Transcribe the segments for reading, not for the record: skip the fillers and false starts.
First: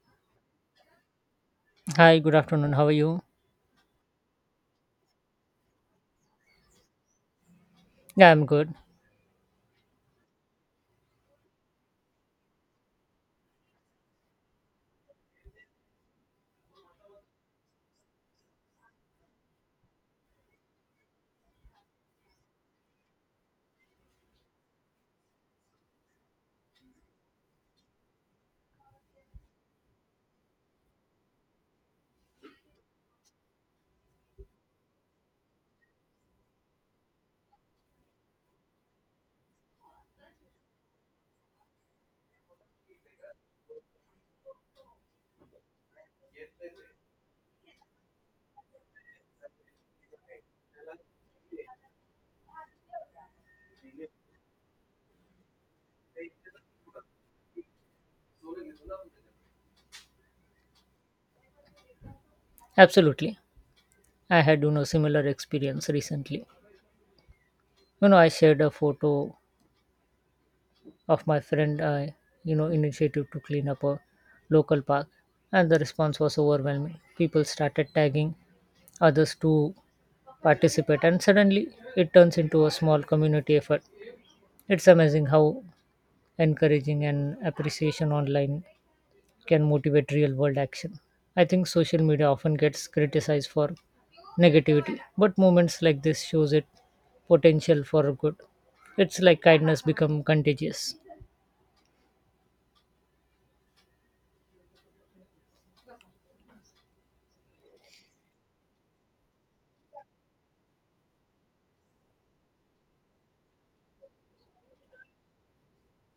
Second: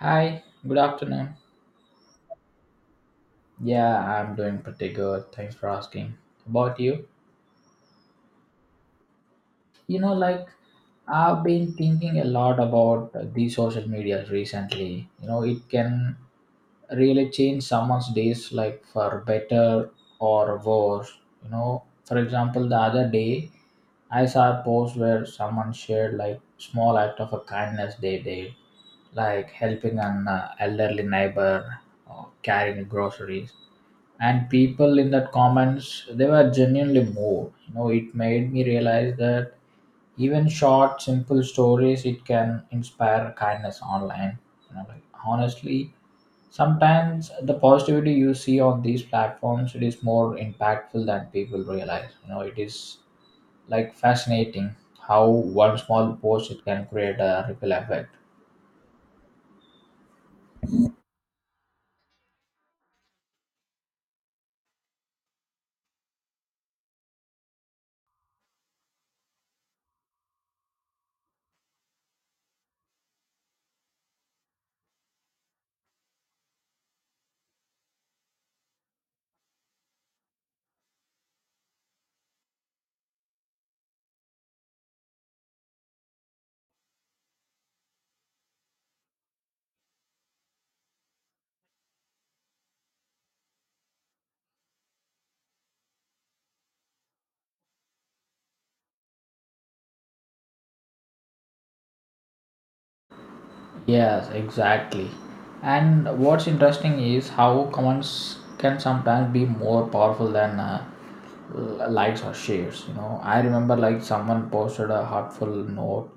Hi, good afternoon. Hi, good afternoon. How are you? Yeah, I'm doing pretty good. Thanks for asking. About you? Yeah, I'm good. You know, like I've been thinking a lot about these social media recently. You know, it can really change someone's days, like for better or worse. You know, for example, the other day I saw a post where someone shared like small act of a kindness they did, like helping an elderly neighbor or carrying groceries. And people in that comments, they were genuinely moved. It made me realize that even short simple stories it can inspire kindness online. Like honestly, sometimes the positivity you see on these platforms, it is more impactful than people realize. It is like fascinating how one small post it can create a ripple effect. Absolutely. I had, similar experience recently. I shared a photo of my friend, initiative to clean up a local park, and the response was overwhelming. People started tagging others to participate, and suddenly it turns into a small community effort. It's amazing how encouraging and appreciation online can motivate real world action. I think social media often gets criticized for negativity, but moments like this shows it potential for good. It's like kindness become contagious. Yes, exactly. And what's interesting is how comments can sometimes be more powerful than likes or shares. You know, I remember like someone posted a heartful note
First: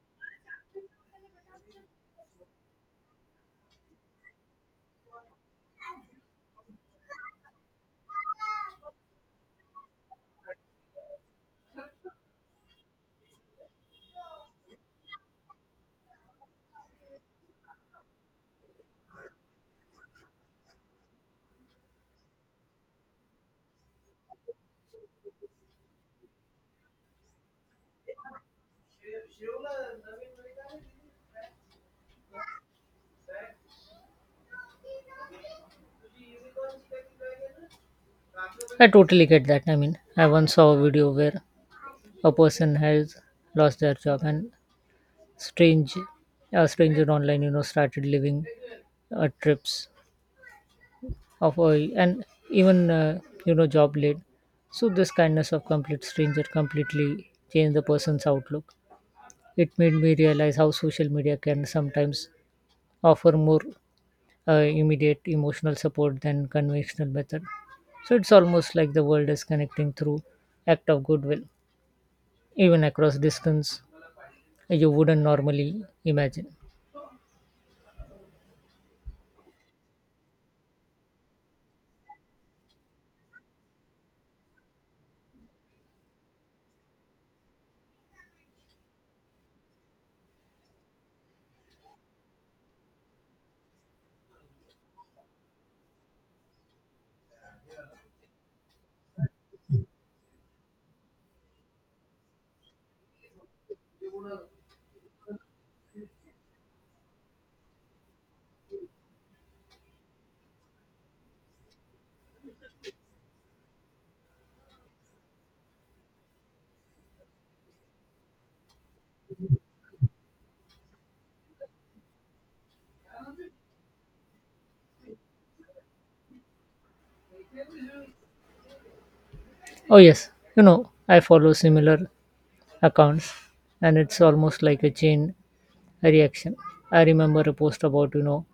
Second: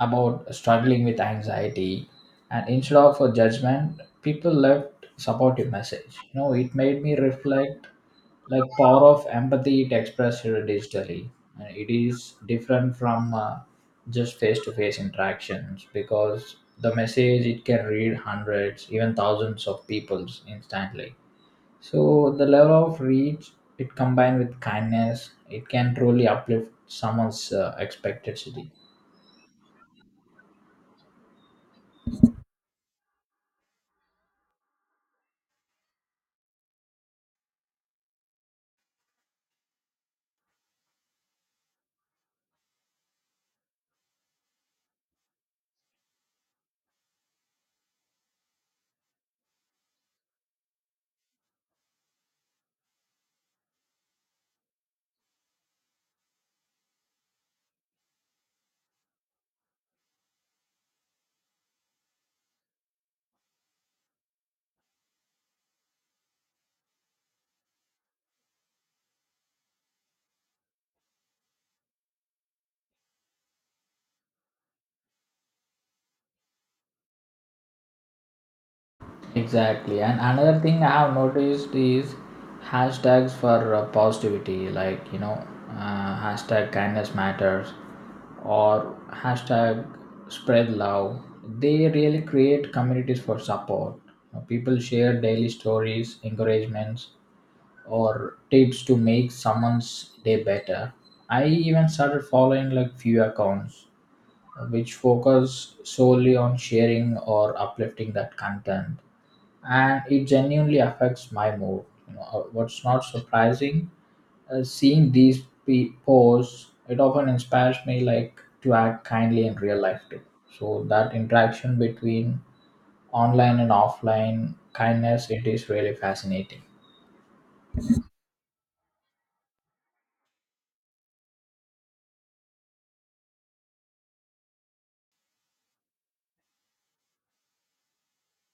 about struggling with anxiety, and instead of a judgment, people left supportive message. It made me reflect like power of empathy it expressed here digitally, and it is different from just face-to-face interactions because the message it can read hundreds even thousands of peoples instantly, so the level of reach it combined with kindness it can truly uplift someone's expected city. I totally get that. I mean, I once saw a video where a person has lost their job and strange a stranger online, started living trips of a, and even job lead. So this kindness of complete stranger completely changed the person's outlook. It made me realize how social media can sometimes offer more immediate emotional support than conventional method. So it's almost like the world is connecting through act of goodwill, even across distance you wouldn't normally imagine. Exactly. And another thing I have noticed is hashtags for positivity, like, you know, hashtag kindness matters or hashtag spread love. They really create communities for support. You know, people share daily stories, encouragements, or tips to make someone's day better. I even started following like few accounts which focus solely on sharing or uplifting that content, and it genuinely affects my mood. You know, what's not surprising, seeing these posts, it often inspires me like to act kindly in real life too. So that interaction between online and offline kindness, it is really fascinating. Oh yes, I follow similar accounts, and it's almost like a chain reaction. I remember a post about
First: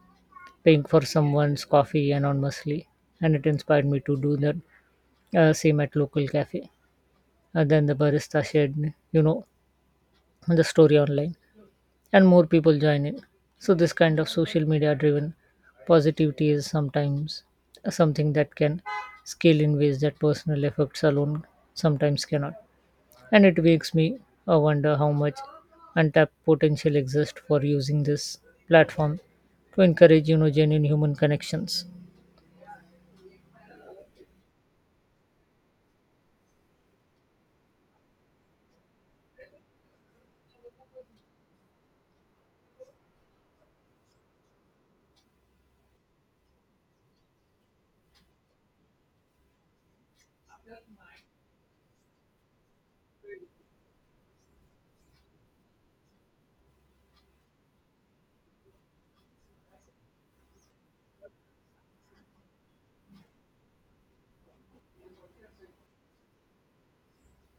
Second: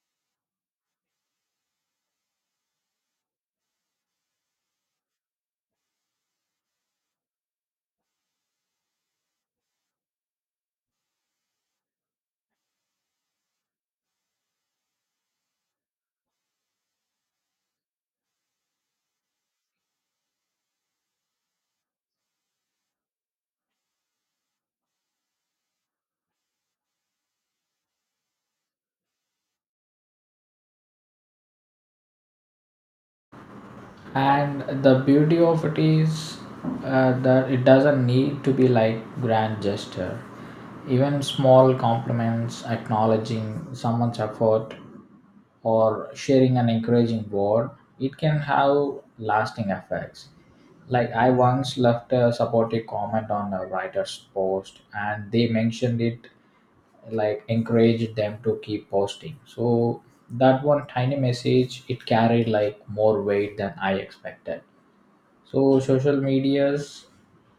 paying for someone's coffee anonymously, and it inspired me to do that same at local cafe. And then the barista shared you know the story online, and more people join in. So this kind of social media driven positivity is sometimes something that can scale in ways that personal efforts alone sometimes cannot, and it makes me wonder how much untapped potential exists for using this platform to encourage genuine human connections. And the beauty of it is that it doesn't need to be like grand gesture. Even small compliments acknowledging someone's effort or sharing an encouraging word, it can have lasting effects. Like I once left a supportive comment on a writer's post, and they mentioned it like encouraged them to keep posting. So that one tiny message it carried like more weight than I expected. So social medias,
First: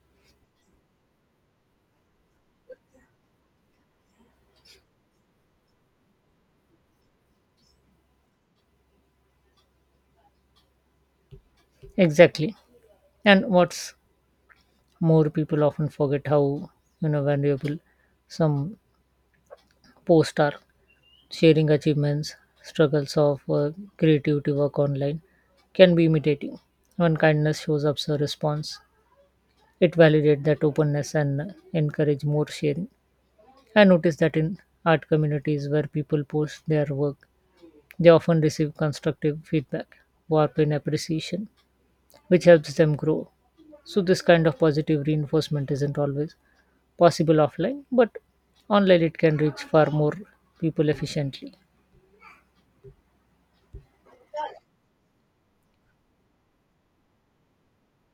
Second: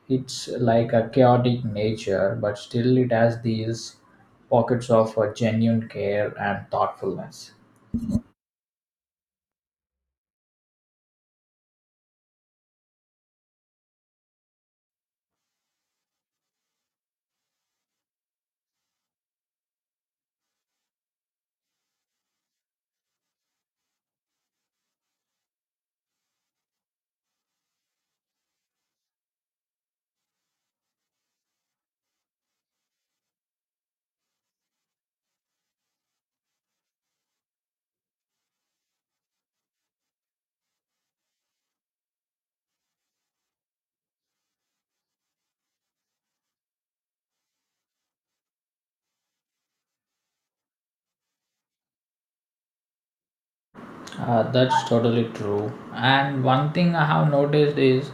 it's like a chaotic nature, but still it has these pockets of genuine care and thoughtfulness. Exactly. And what's more, people often forget how valuable some posts are, sharing achievements, struggles of creativity work online can be imitating. When kindness shows up as a response, it validates that openness and encourage more sharing. I noticed that in art communities where people post their work, they often receive constructive feedback, warmth, and appreciation, which helps them grow. So this kind of positive reinforcement isn't always possible offline, but online it can reach far more people efficiently. That's totally true. And one thing I have noticed is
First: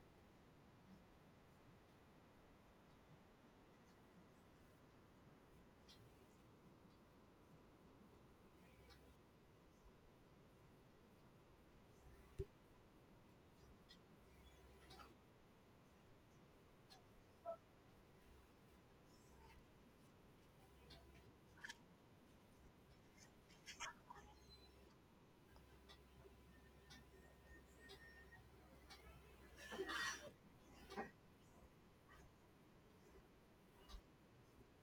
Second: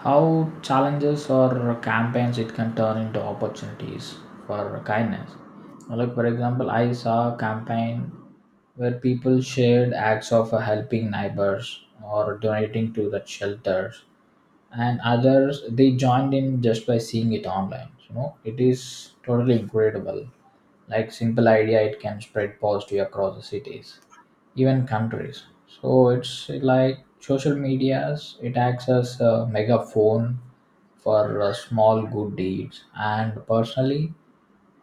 how challenges or campaigns it can turn into opportunities for kindness. Like for example, I saw a campaign where people shared acts of helping neighbors or donating to the shelters, and others they joined in just by seeing it online. It is totally incredible. Like simple idea, it can spread positive across the cities, even countries. So it's like social medias, it acts as a megaphone for small good deeds. And personally,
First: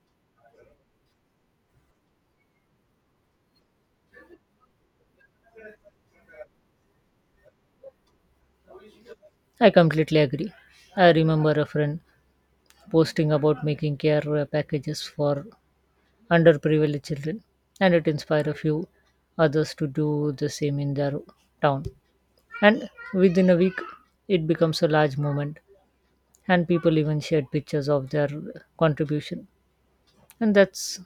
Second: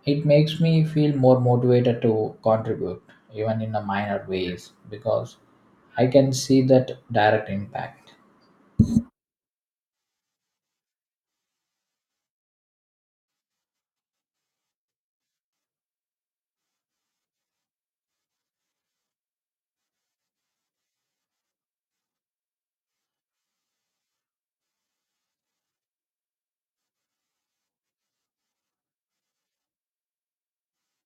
it makes me feel more motivated to contribute even in the minor ways because I can see that direct impact. I completely agree. I remember a friend posting about making care packages for underprivileged children, and it inspired a few others to do the same in their town. And within a week, it becomes a large movement, and people even shared pictures of their contribution. And that's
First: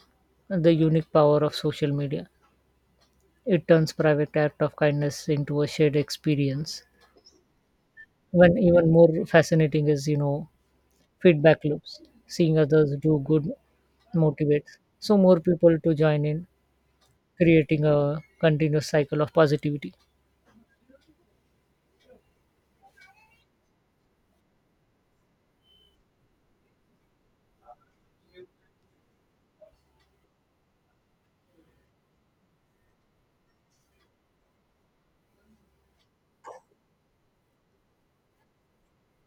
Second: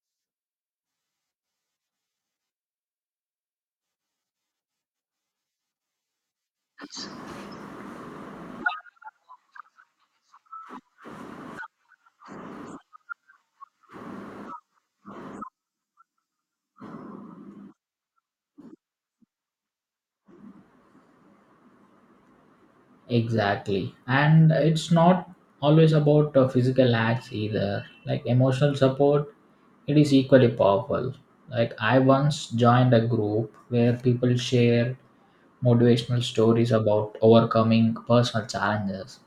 the unique power of social media. It turns private act of kindness into a shared experience. When even more fascinating is, feedback loops. Seeing others do good motivates so more people to join in, creating a continuous cycle of positivity. Exactly. And it's not always about physical acts either. Like emotional support, it is equally powerful. Like I once joined a group where people shared motivational stories about overcoming personal challenges.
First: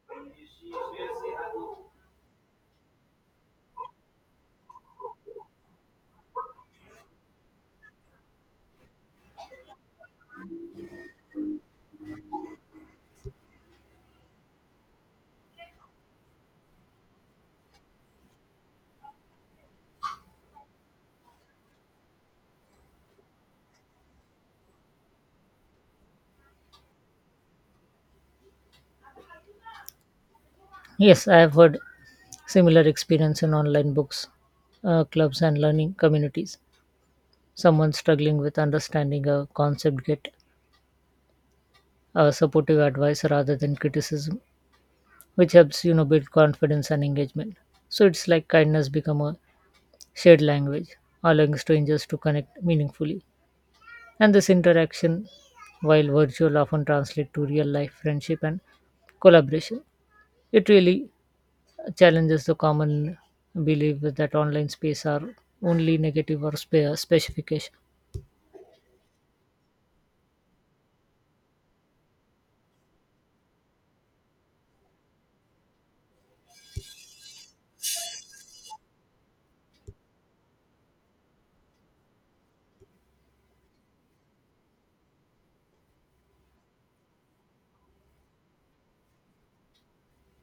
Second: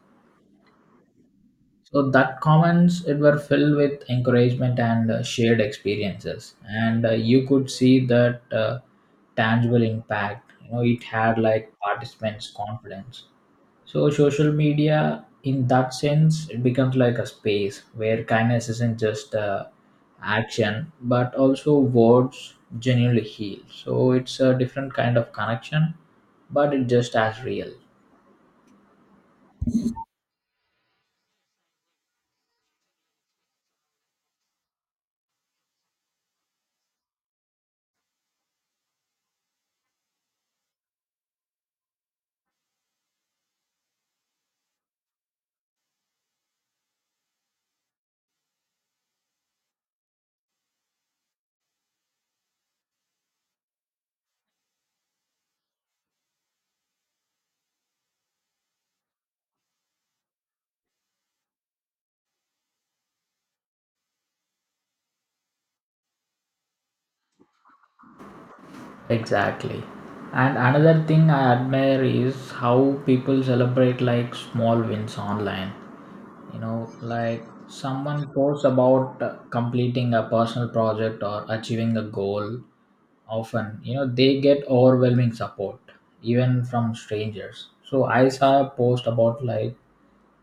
So that comments it were filled with encouragement and shared experiences, and you could see that tangible impact. You know, it had like participants' confidence. So social media, in that sense, it becomes like a space where kindness isn't just action, but also words genuinely heal. So it's a different kind of connection, but it just as real. Yes, I have heard similar experience in online books, clubs, and learning communities. Someone struggling with understanding a concept get supportive advice rather than criticism, which helps build confidence and engagement. So it's like kindness become a shared language, allowing strangers to connect meaningfully. And this interaction, while virtual, often translates to real life friendship and collaboration. It really challenges the common belief that online space are only negative or specification. Exactly. And another thing I admire is how people celebrate like small wins online. You know, like someone posts about completing a personal project or achieving a goal often, you know, they get overwhelming support even from strangers. So I saw a post about like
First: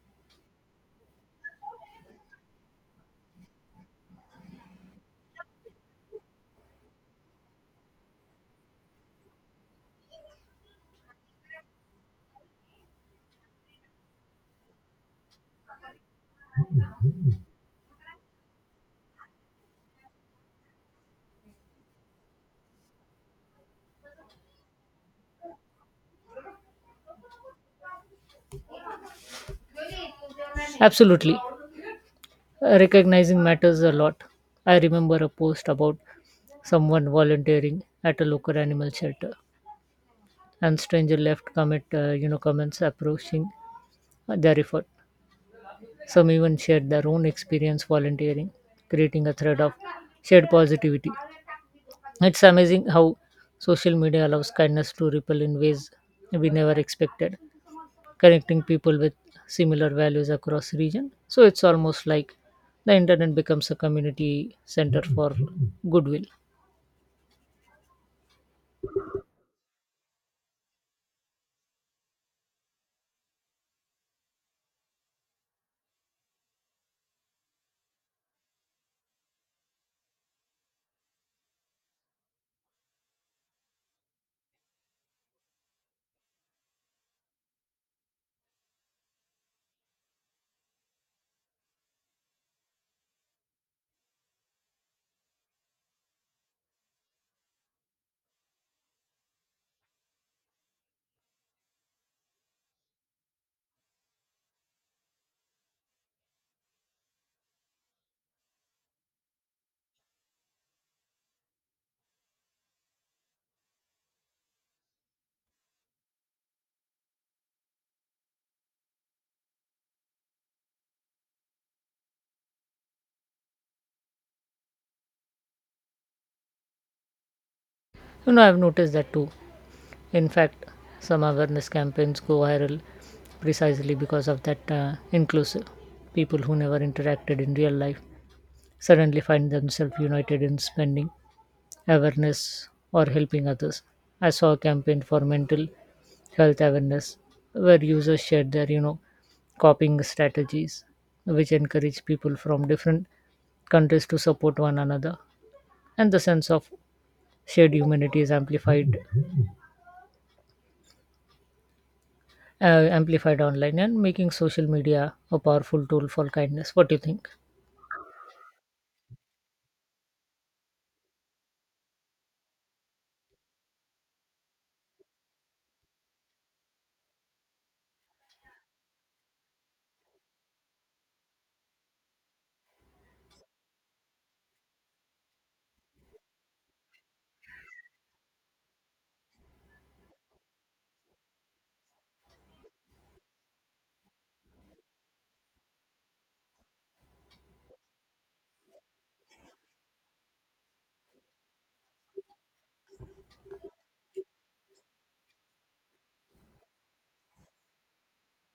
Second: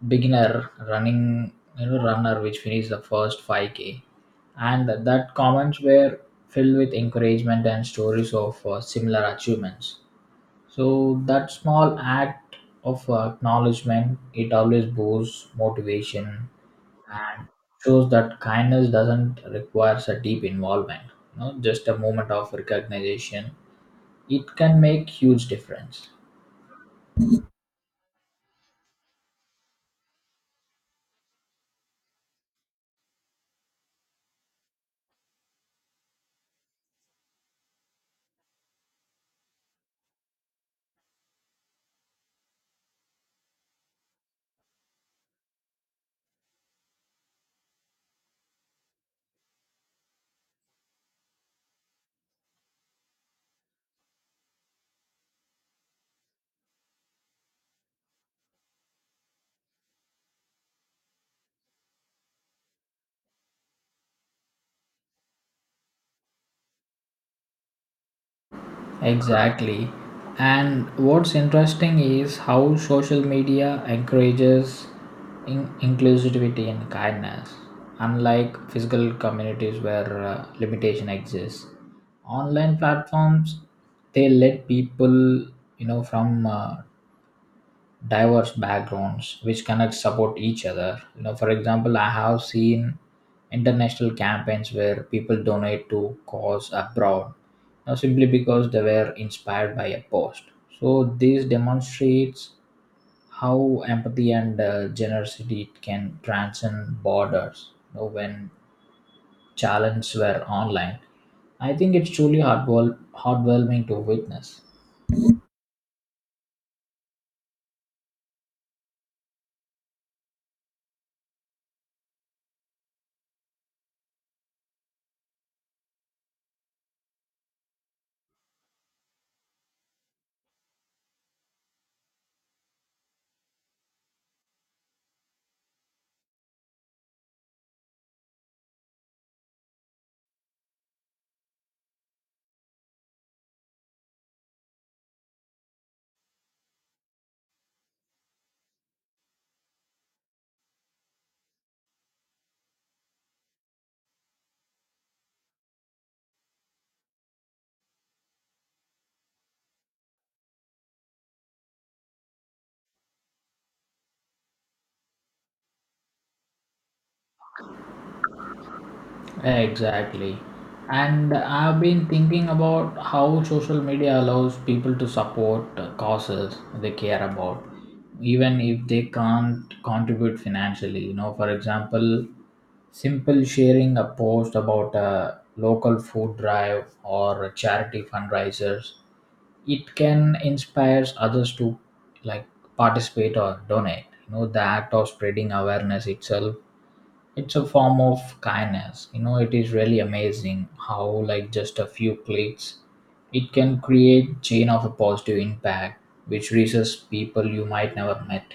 beginner running, runner which finished the first 5K. And that comments were filled with encouragement and stories of similar achievements. So that small act of acknowledgement, it always boosts motivation and shows that kindness doesn't requires a deep involvement. You know, just a moment of recognition, it can make huge difference. Absolutely. Recognizing matters a lot. I remember a post about someone volunteering at a local animal shelter, and stranger left comments approaching their effort. Some even shared their own experience volunteering, creating a thread of shared positivity. It's amazing how social media allows kindness to ripple in ways we never expected, connecting people with similar values across region. So it's almost like the internet becomes a community center for goodwill. Exactly. And what's interesting is how social media encourages inclusivity and kindness. Unlike physical communities where limitation exists, online platforms, they let people, you know, from diverse backgrounds which connect support each other. You know, for example, I have seen international campaigns where people donate to cause abroad, you know, simply because they were inspired by a post. So this demonstrates how empathy and generosity can transcend borders. You know, when challenges were online, I think it's truly heartwarming to witness. I've noticed that too. In fact, some awareness campaigns go viral precisely because of that inclusive. People who never interacted in real life suddenly find themselves united in spending awareness or helping others. I saw a campaign for mental health awareness where users shared their, coping strategies, which encourage people from different countries to support one another. And the sense of shared humanity is uh, amplified online, and making social media a powerful tool for kindness. What do you think? Exactly. And I've been thinking about how social media allows people to support causes they care about, even if they can't contribute financially. You know, for example, simple sharing a post about a local food drive or a charity fundraisers, it can inspire others to like participate or donate. You know, the act of spreading awareness itself, it's a form of kindness. You know, it is really amazing how like just a few clicks it can create chain of a positive impact which reaches people you might never met.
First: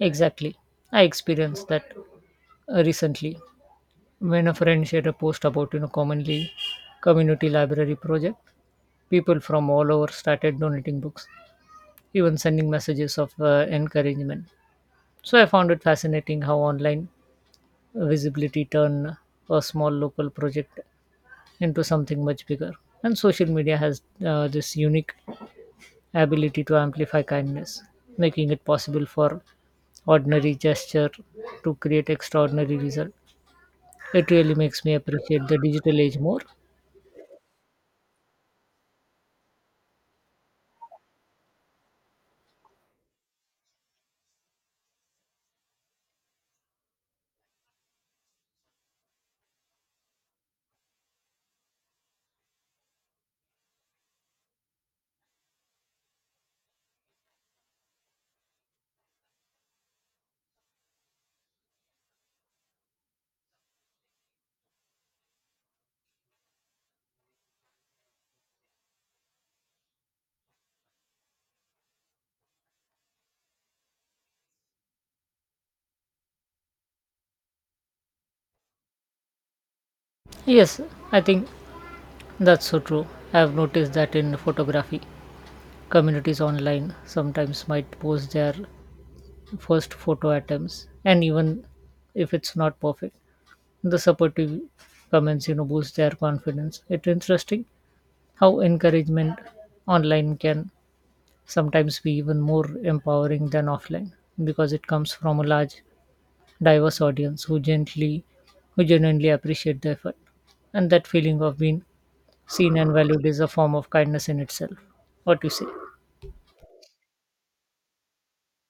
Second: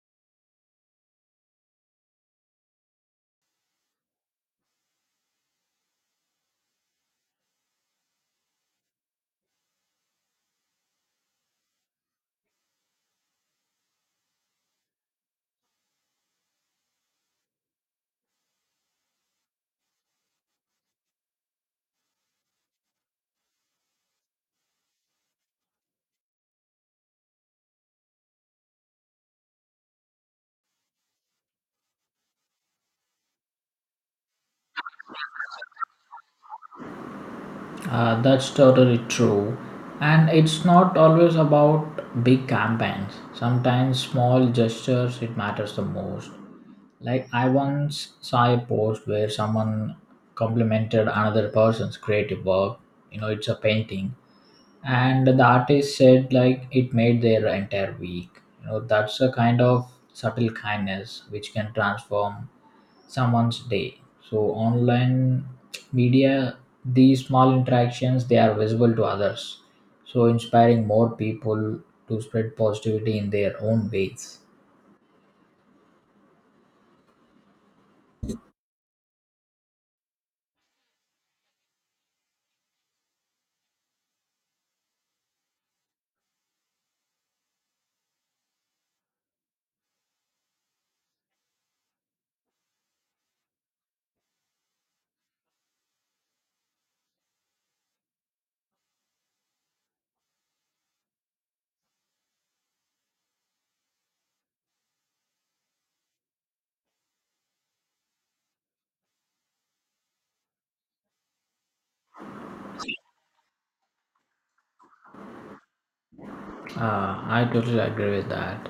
Exactly, I experienced that recently when a friend shared a post about you know commonly community library project. People from all over started donating books, even sending messages of encouragement. So I found it fascinating how online visibility turned a small local project into something much bigger. And social media has this unique ability to amplify kindness, making it possible for ordinary gesture to create extraordinary result. It really makes me appreciate the digital age more. That's totally true. And it's not always about big campaigns. Sometimes small gestures it matters the most. Like I once saw a post where someone complimented another person's creative work. You know, it's a painting and the artist said like it made their entire week. That's a kind of subtle kindness which can transform someone's day. So online media, these small interactions, they are visible to others, so inspiring more people to spread positivity in their own ways. Yes, I think that's so true. I've noticed that in photography, communities online sometimes might post their first photo attempts, and even if it's not perfect, the supportive comments boost their confidence. It's interesting how encouragement online can sometimes be even more empowering than offline because it comes from a large, diverse audience who genuinely appreciate the effort, and that feeling of being seen and valued is a form of kindness in itself. What you say? I totally agree with that.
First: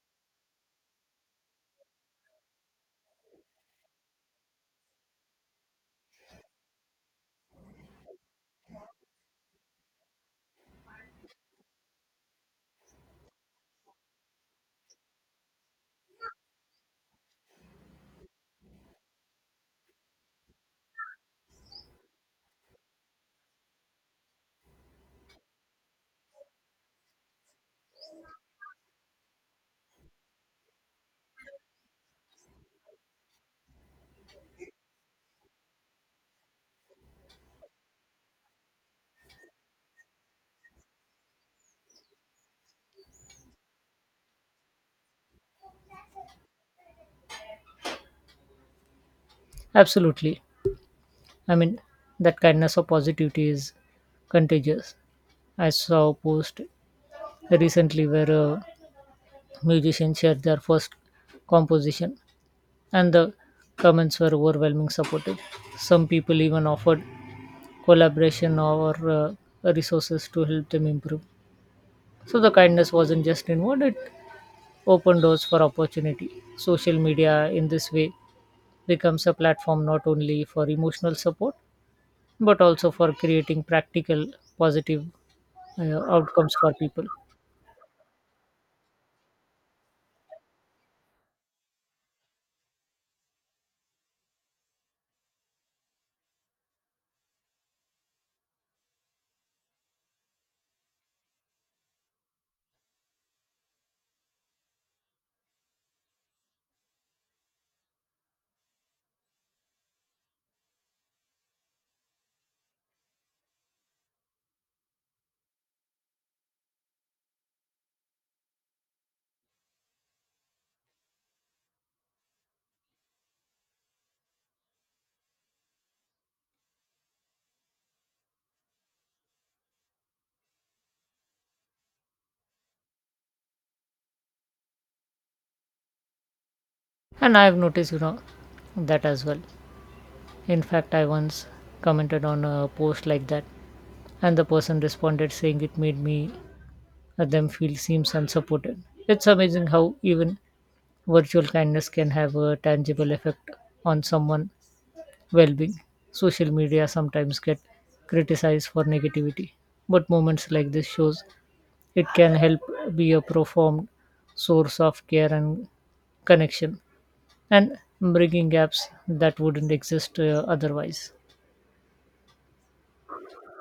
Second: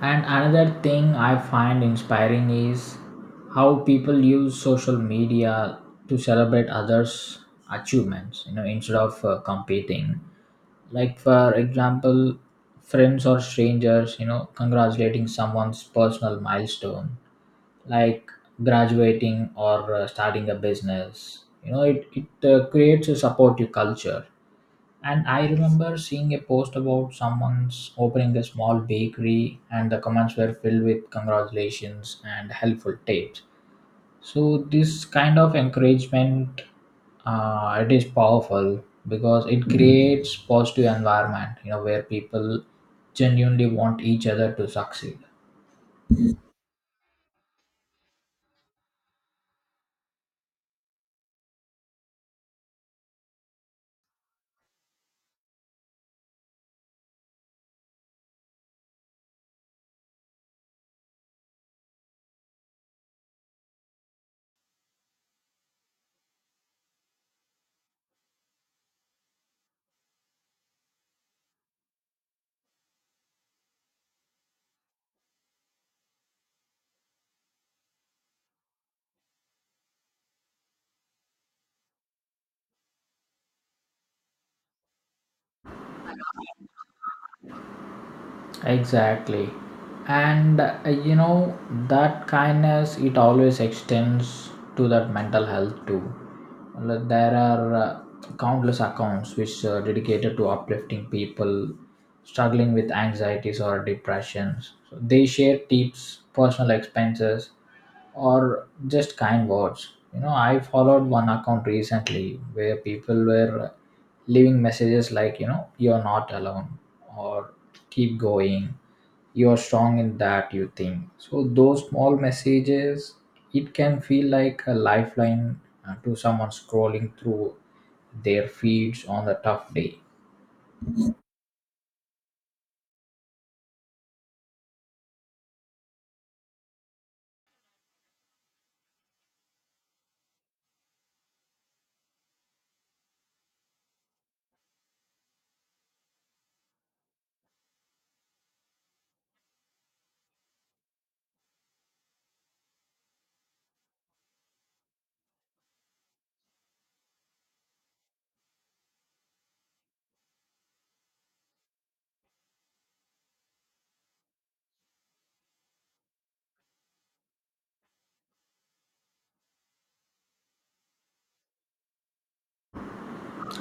And another thing I find inspiring is how people use social media to celebrate others' achievements, you know, instead of competing. Like, for example, friends or strangers, you know, congratulating someone's personal milestone, like graduating or starting a business. You know, it creates a supportive culture. And I remember seeing a post about someone's opening a small bakery, and the comments were filled with congratulations and helpful tips. So this kind of encouragement, it is powerful because it creates positive environment, you know, where people genuinely want each other to succeed. Absolutely. I mean, that kindness or positivity is contagious. I saw a post recently where a musician shared their first composition, and the comments were overwhelming supportive. Some people even offered collaboration or resources to help them improve. So the kindness wasn't just inward, it opened doors for opportunity. Social media, in this way, becomes a platform not only for emotional support but also for creating practical positive outcomes for people. Exactly. And you know, that kindness, it always extends to that mental health too. Well, there are countless accounts which are dedicated to uplifting people struggling with anxieties or depressions. So they share tips, personal expenses, or just kind words. You know, I followed one account recently where people were leaving messages like, you know, you're not alone or keep going, you're strong in that you think. So those small messages it can feel like a lifeline to someone scrolling through their feeds on a tough day. And I have noticed that as well. In fact, I once commented on a post like that, and the person responded saying it made me them feel seems unsupported. It's amazing how even virtual kindness can have a tangible effect on someone well-being. Social media sometimes get criticized for negativity, but moments like this shows it can help be a profound source of care and connection, and bridging gaps that wouldn't exist otherwise.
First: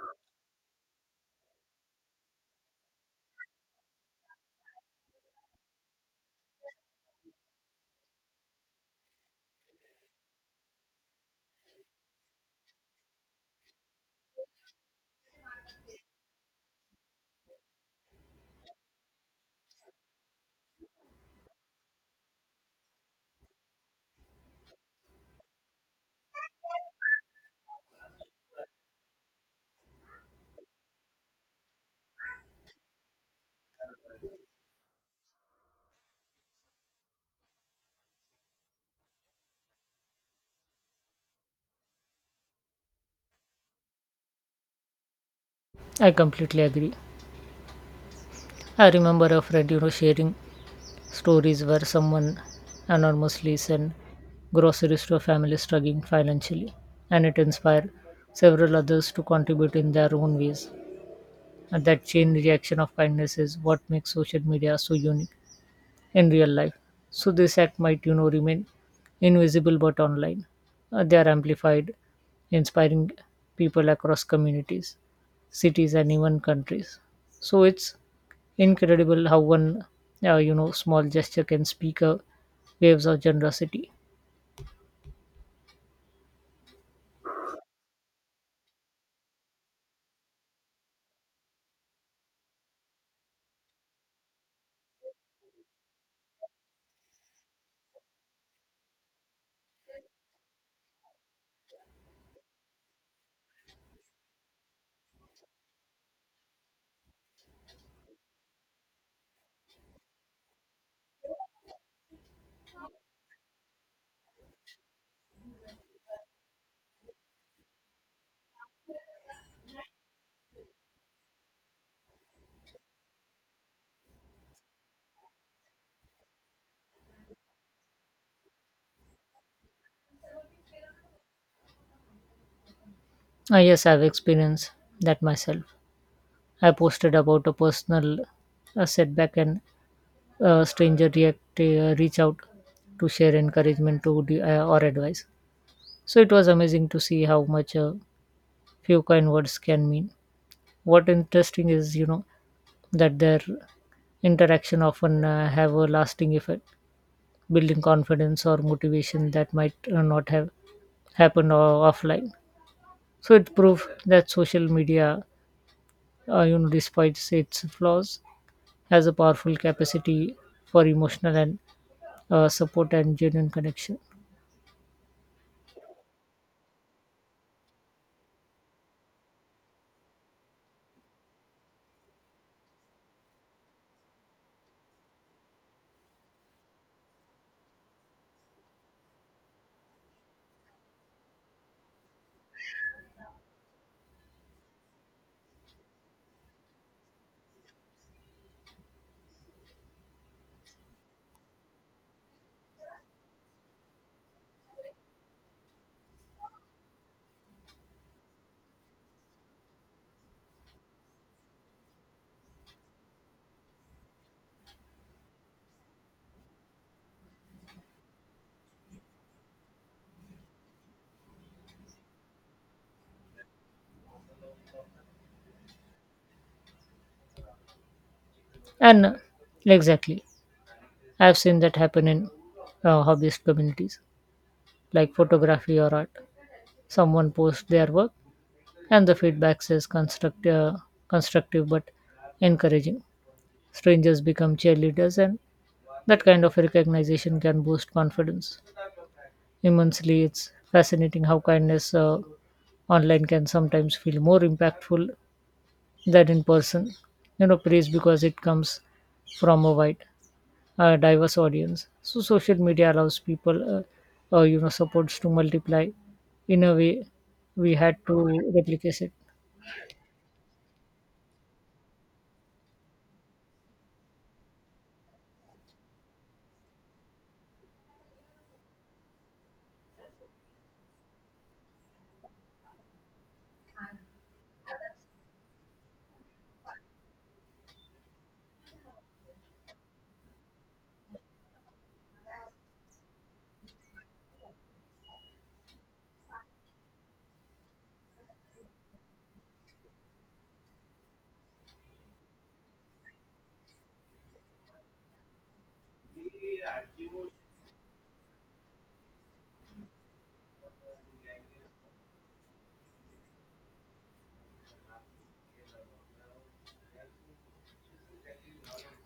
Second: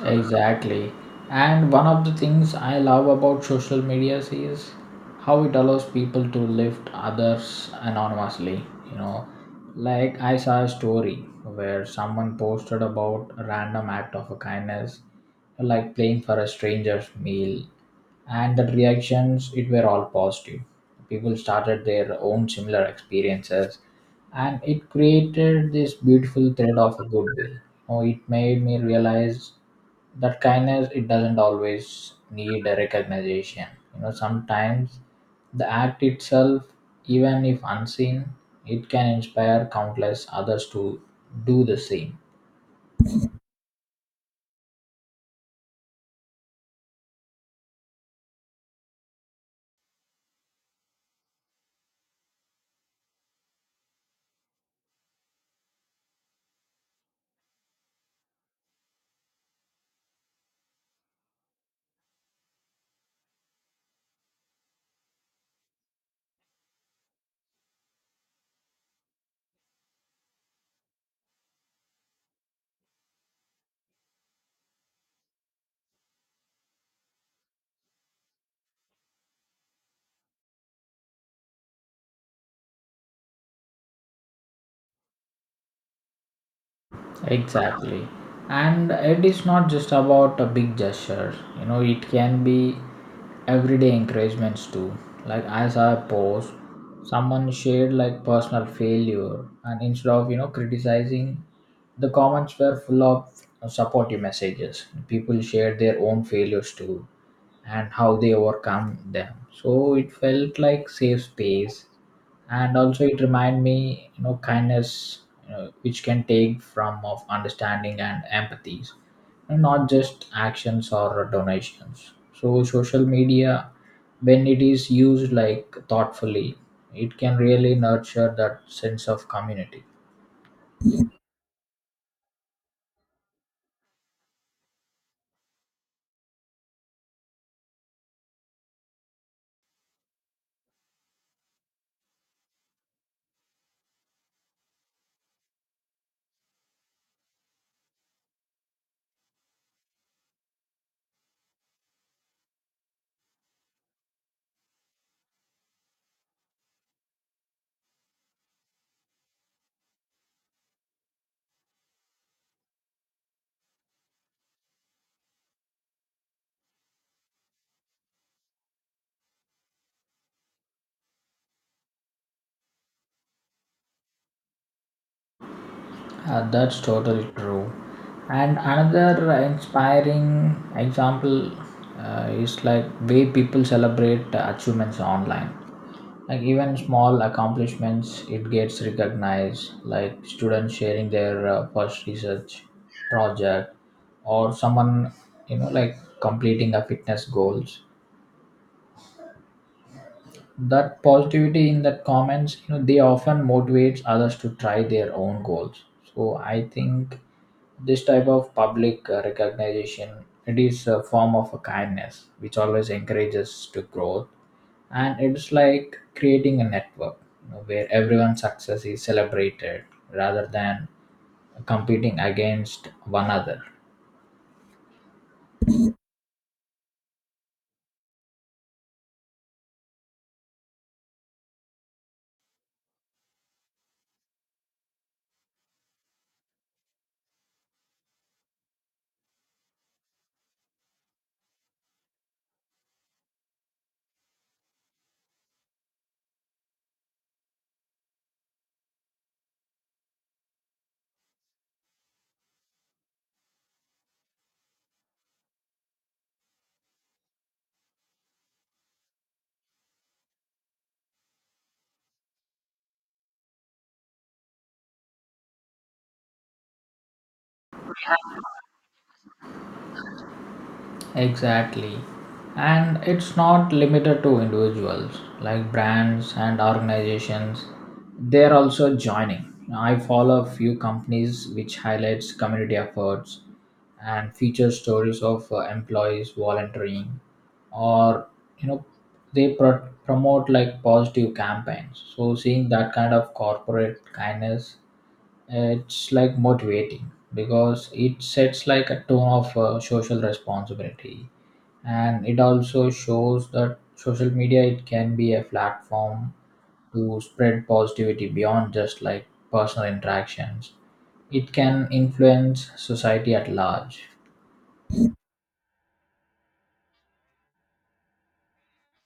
Exactly. And one of the things I love about social media is how it allows people to lift others anonymously. You know, like I saw a story where someone posted about a random act of a kindness, like playing for a stranger's meal, and the reactions it were all positive. People started their own similar experiences and it created this beautiful thread of a goodwill. Oh, it made me realize that kindness it doesn't always need a recognition. You know, sometimes the act itself, even if unseen, it can inspire countless others to do the same. I completely agree. I remember a friend, sharing stories where someone anonymously sent groceries to a family struggling financially, and it inspired several others to contribute in their own ways. And that chain reaction of kindness is what makes social media so unique in real life. So this act might, remain invisible but online. They are amplified, inspiring people across communities, cities, and even countries. So it's incredible how one, small gesture can speak a waves of generosity. Exactly. And it is not just about a big gesture, you know, it can be everyday encouragements too. Like as I saw a post, someone shared like personal failure, and instead of criticizing, the comments were full of supportive messages. People shared their own failures too and how they overcome them. So it felt like safe space, and also it remind me kindness, you know, which can take from of understanding and empathies, and not just actions or donations. So social media, when it is used like thoughtfully, it can really nurture that sense of community. Ah, yes, I've experienced that myself. I posted about a personal setback, and a stranger reach out to share encouragement to or advice. So it was amazing to see how much a few kind words can mean. What interesting is, that their interaction often have a lasting effect, building confidence or motivation that might not have happened offline. So it proved that social media, despite its flaws, has a powerful capacity for emotional and support and genuine connection. That's totally true. And another inspiring example is like way people celebrate achievements online. Like even small accomplishments, it gets recognized. Like students sharing their first research project, or someone, you know, like completing a fitness goals. That positivity in that comments, you know, they often motivates others to try their own goals. So I think this type of public recognition, it is a form of a kindness which always encourages to growth. And it's like creating a network, you know, where everyone's success is celebrated rather than competing against one another. And exactly, I've seen that happen in hobbyist communities like photography or art. Someone posts their work, and the feedback says constructive but encouraging. Strangers become cheerleaders, and that kind of recognition can boost confidence immensely. It's fascinating how kindness online can sometimes feel more impactful than in person praise because it comes from a wide diverse audience. So social media allows people supports to multiply in a way we had to replicate it. Exactly. And it's not limited to individuals, like brands and organizations. They're also joining. I follow a few companies which highlights community efforts and feature stories of employees volunteering, or you know they promote like positive campaigns. So seeing that kind of corporate kindness, it's like motivating because it sets like a tone of social responsibility. And it also shows that social media, it can be a platform to spread positivity beyond just like personal interactions. It can influence society at large.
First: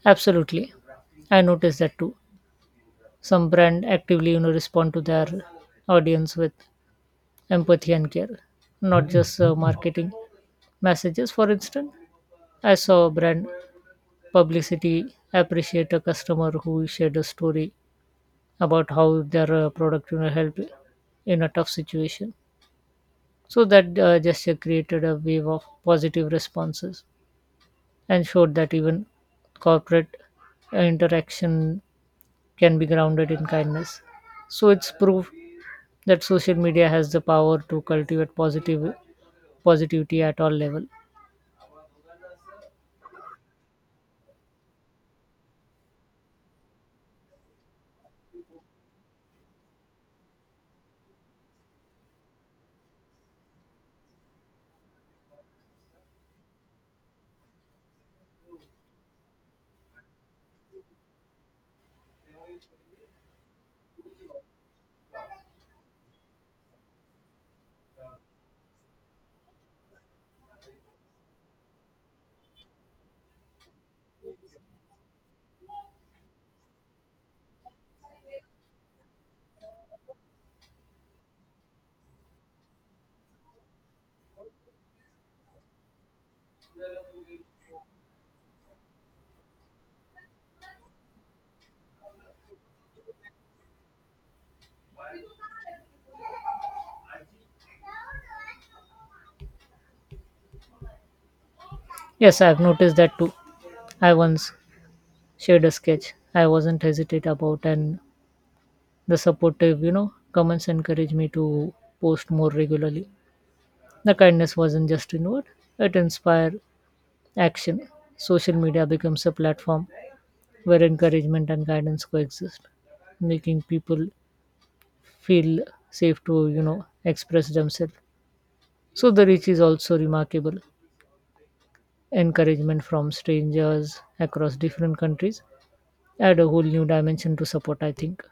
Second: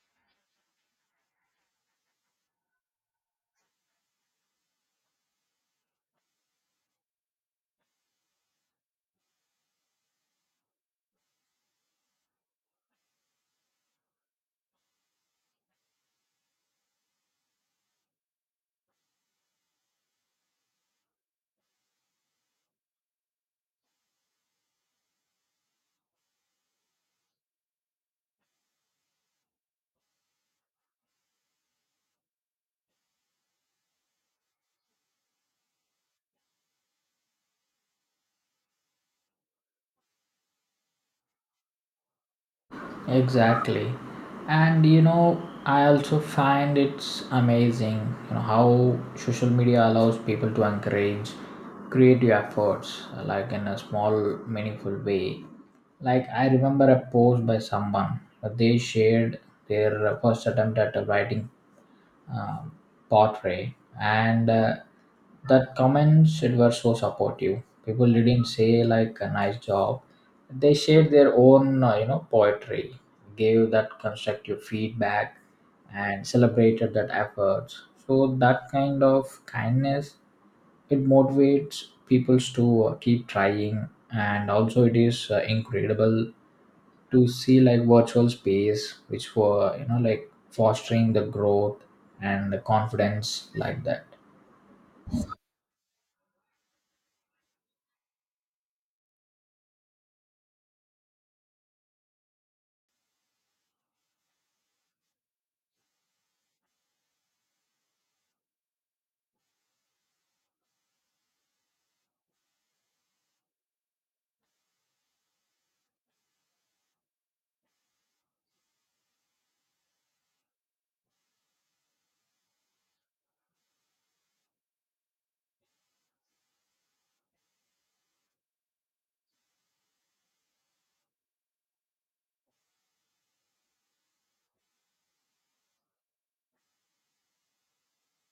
Absolutely. I noticed that too. Some brand actively respond to their audience with empathy and care, not just marketing messages. For instance, I saw a brand publicity appreciate a customer who shared a story about how their product helped in a tough situation. So that gesture created a wave of positive responses and showed that even corporate interaction can be grounded in kindness. So it's proof that social media has the power to cultivate positive positivity at all level. Exactly. And you know, I also find it's amazing, you know, how social media allows people to encourage creative efforts like in a small meaningful way. Like I remember a post by someone, they shared their first attempt at a writing um, portray, and that comments it were so supportive. People didn't say like a nice job, they shared their own you know poetry, gave that constructive feedback and celebrated that efforts. So that kind of kindness, it motivates people to keep trying. And also, it is incredible to see like virtual space which were you know like fostering the growth and the confidence like that. Yes, I've noticed that too. I once shared a sketch I wasn't hesitant about, and the supportive, comments encouraged me to post more regularly. The kindness wasn't just inward; it inspired action. Social media becomes a platform where encouragement and guidance coexist, making people feel safe to express themselves. So the reach is also remarkable. Encouragement from strangers across different countries add a whole new dimension to support, I think.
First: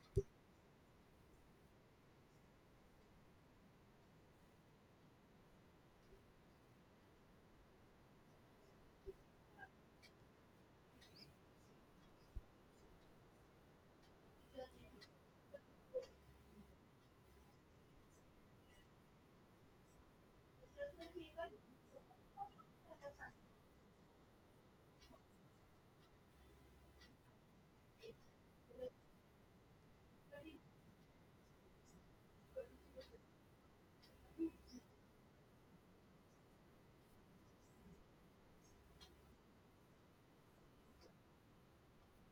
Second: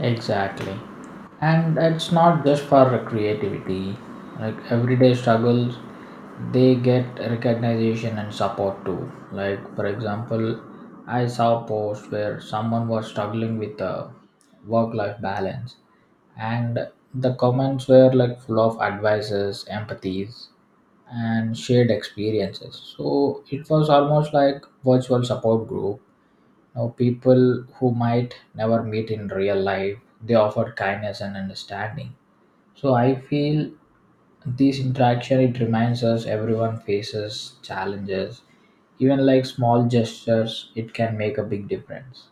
Exactly. And it's not just for creativity. Like everyday struggles, they get recognition and support too. Like for example, I saw a post where someone was struggling with a work-life balance, and the comments were like full of advices, empathies, and shared experiences. So it was almost like virtual support group now, people who might never meet in real life, they offer kindness and understanding. So I feel this interaction it reminds us everyone faces challenges. Even like small gestures, it can make a big difference.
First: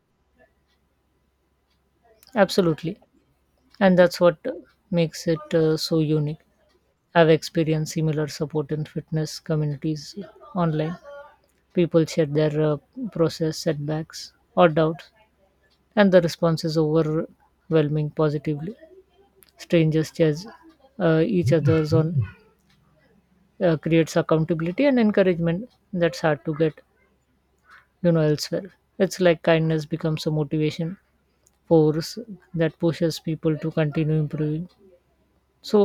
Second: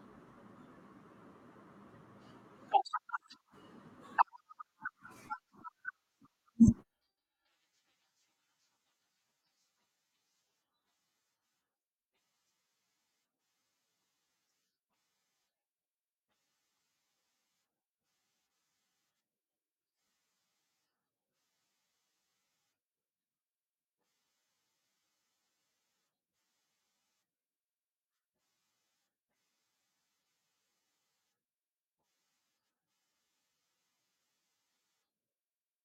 Absolutely. And that's what makes it so unique. I've experienced similar support in fitness communities online. People share their process setbacks or doubts, and the response is overwhelming positively. Strangers judge each other's on creates accountability and encouragement that's hard to get elsewhere. It's like kindness becomes a motivation force that pushes people to continue improving so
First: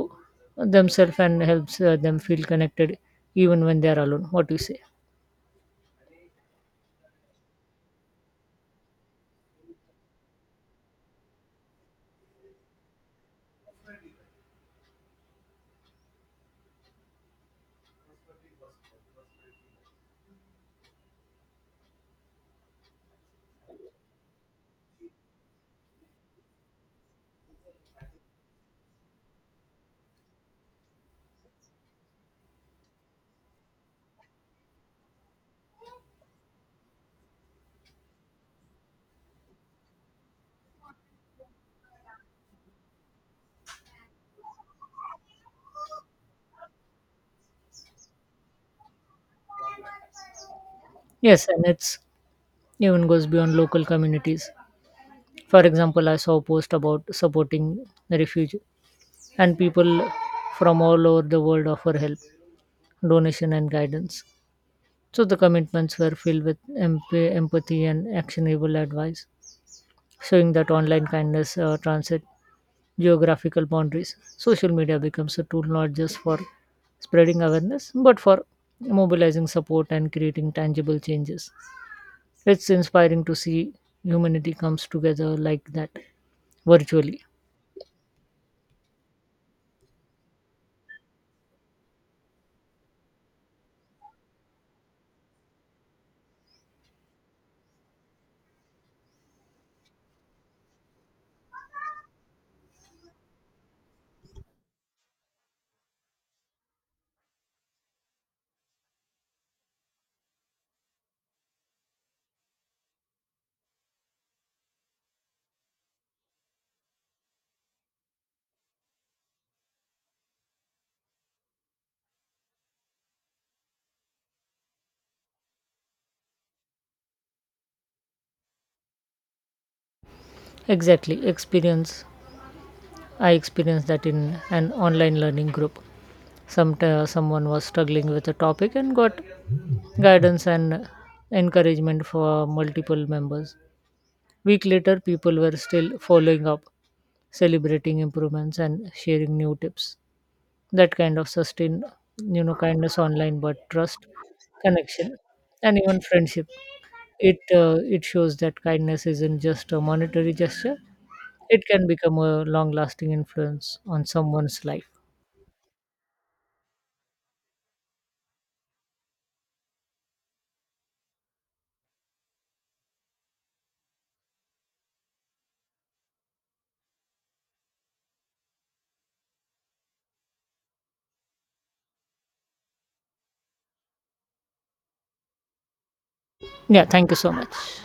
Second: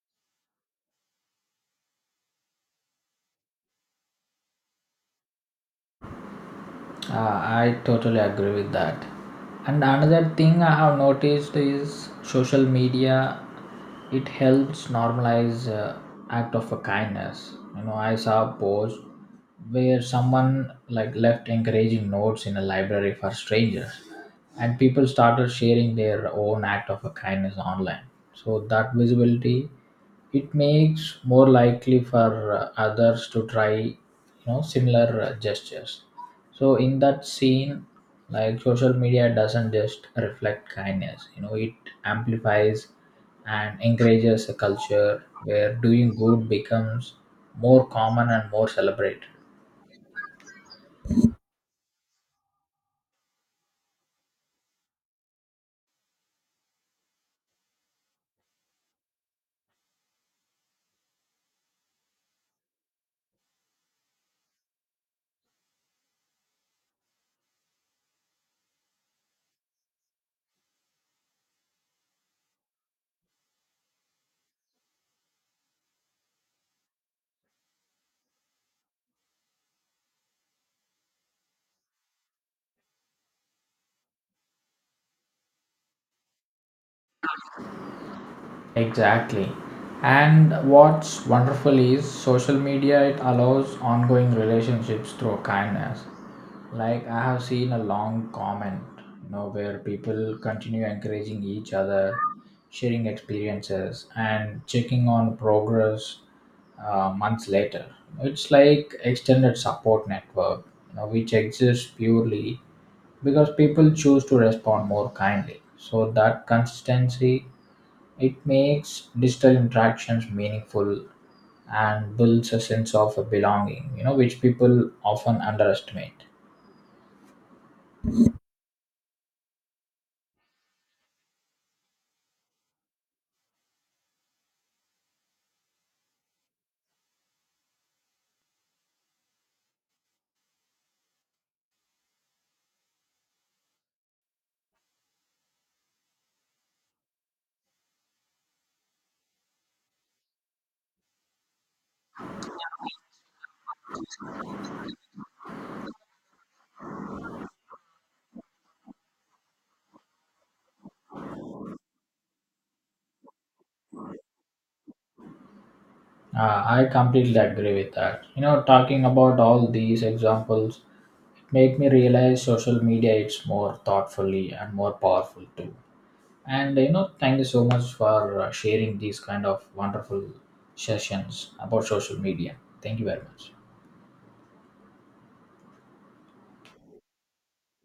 themselves and helps them feel connected even when they are alone. What do you say? I totally agree with that. And another thing I have noticed is social media. It helps normalize act of a kindness. You know, I saw a post where someone like left encouraging notes in a library for strangers, and people started sharing their own act of a kindness online. So that visibility, it makes more likely for others to try, you know, similar gestures. So in that scene, like social media doesn't just reflect kindness, it amplifies and encourages a culture where doing good becomes more common and more celebrated. Yes, and it's even goes beyond local communities. For example, I saw a post about supporting the refuge, and people from all over the world offer help, donation, and guidance. So the commitments were filled with empathy and actionable advice, showing that online kindness transcends geographical boundaries. Social media becomes a tool not just for spreading awareness, but for mobilizing support and creating tangible changes. It's inspiring to see humanity comes together like that virtually. Exactly. And what's wonderful is social media it allows ongoing relationships through kindness. Like I have seen a long comment, you know, where people continue encouraging each other, sharing experiences and checking on progress months later. It's like extended support network, you know, which exists purely because people choose to respond more kindly. So that consistency it makes digital interactions meaningful and builds a sense of belonging, you know, which people often underestimate. Exactly, experience I experienced that in an online learning group. Some someone was struggling with a topic and got guidance and encouragement for multiple members. Week later, people were still following up, celebrating improvements and sharing new tips. That kind of sustained, kindness online, but trust, connection, and even friendship. It shows that kindness isn't just a monetary gesture; it can become a long lasting influence on someone's life. I completely agree with that. You know, talking about all these examples make me realize social media is more thoughtfully and more powerful too. And you know, thank you so much for sharing these kind of wonderful sessions about social media. Thank you very much. Yeah, thank you so much.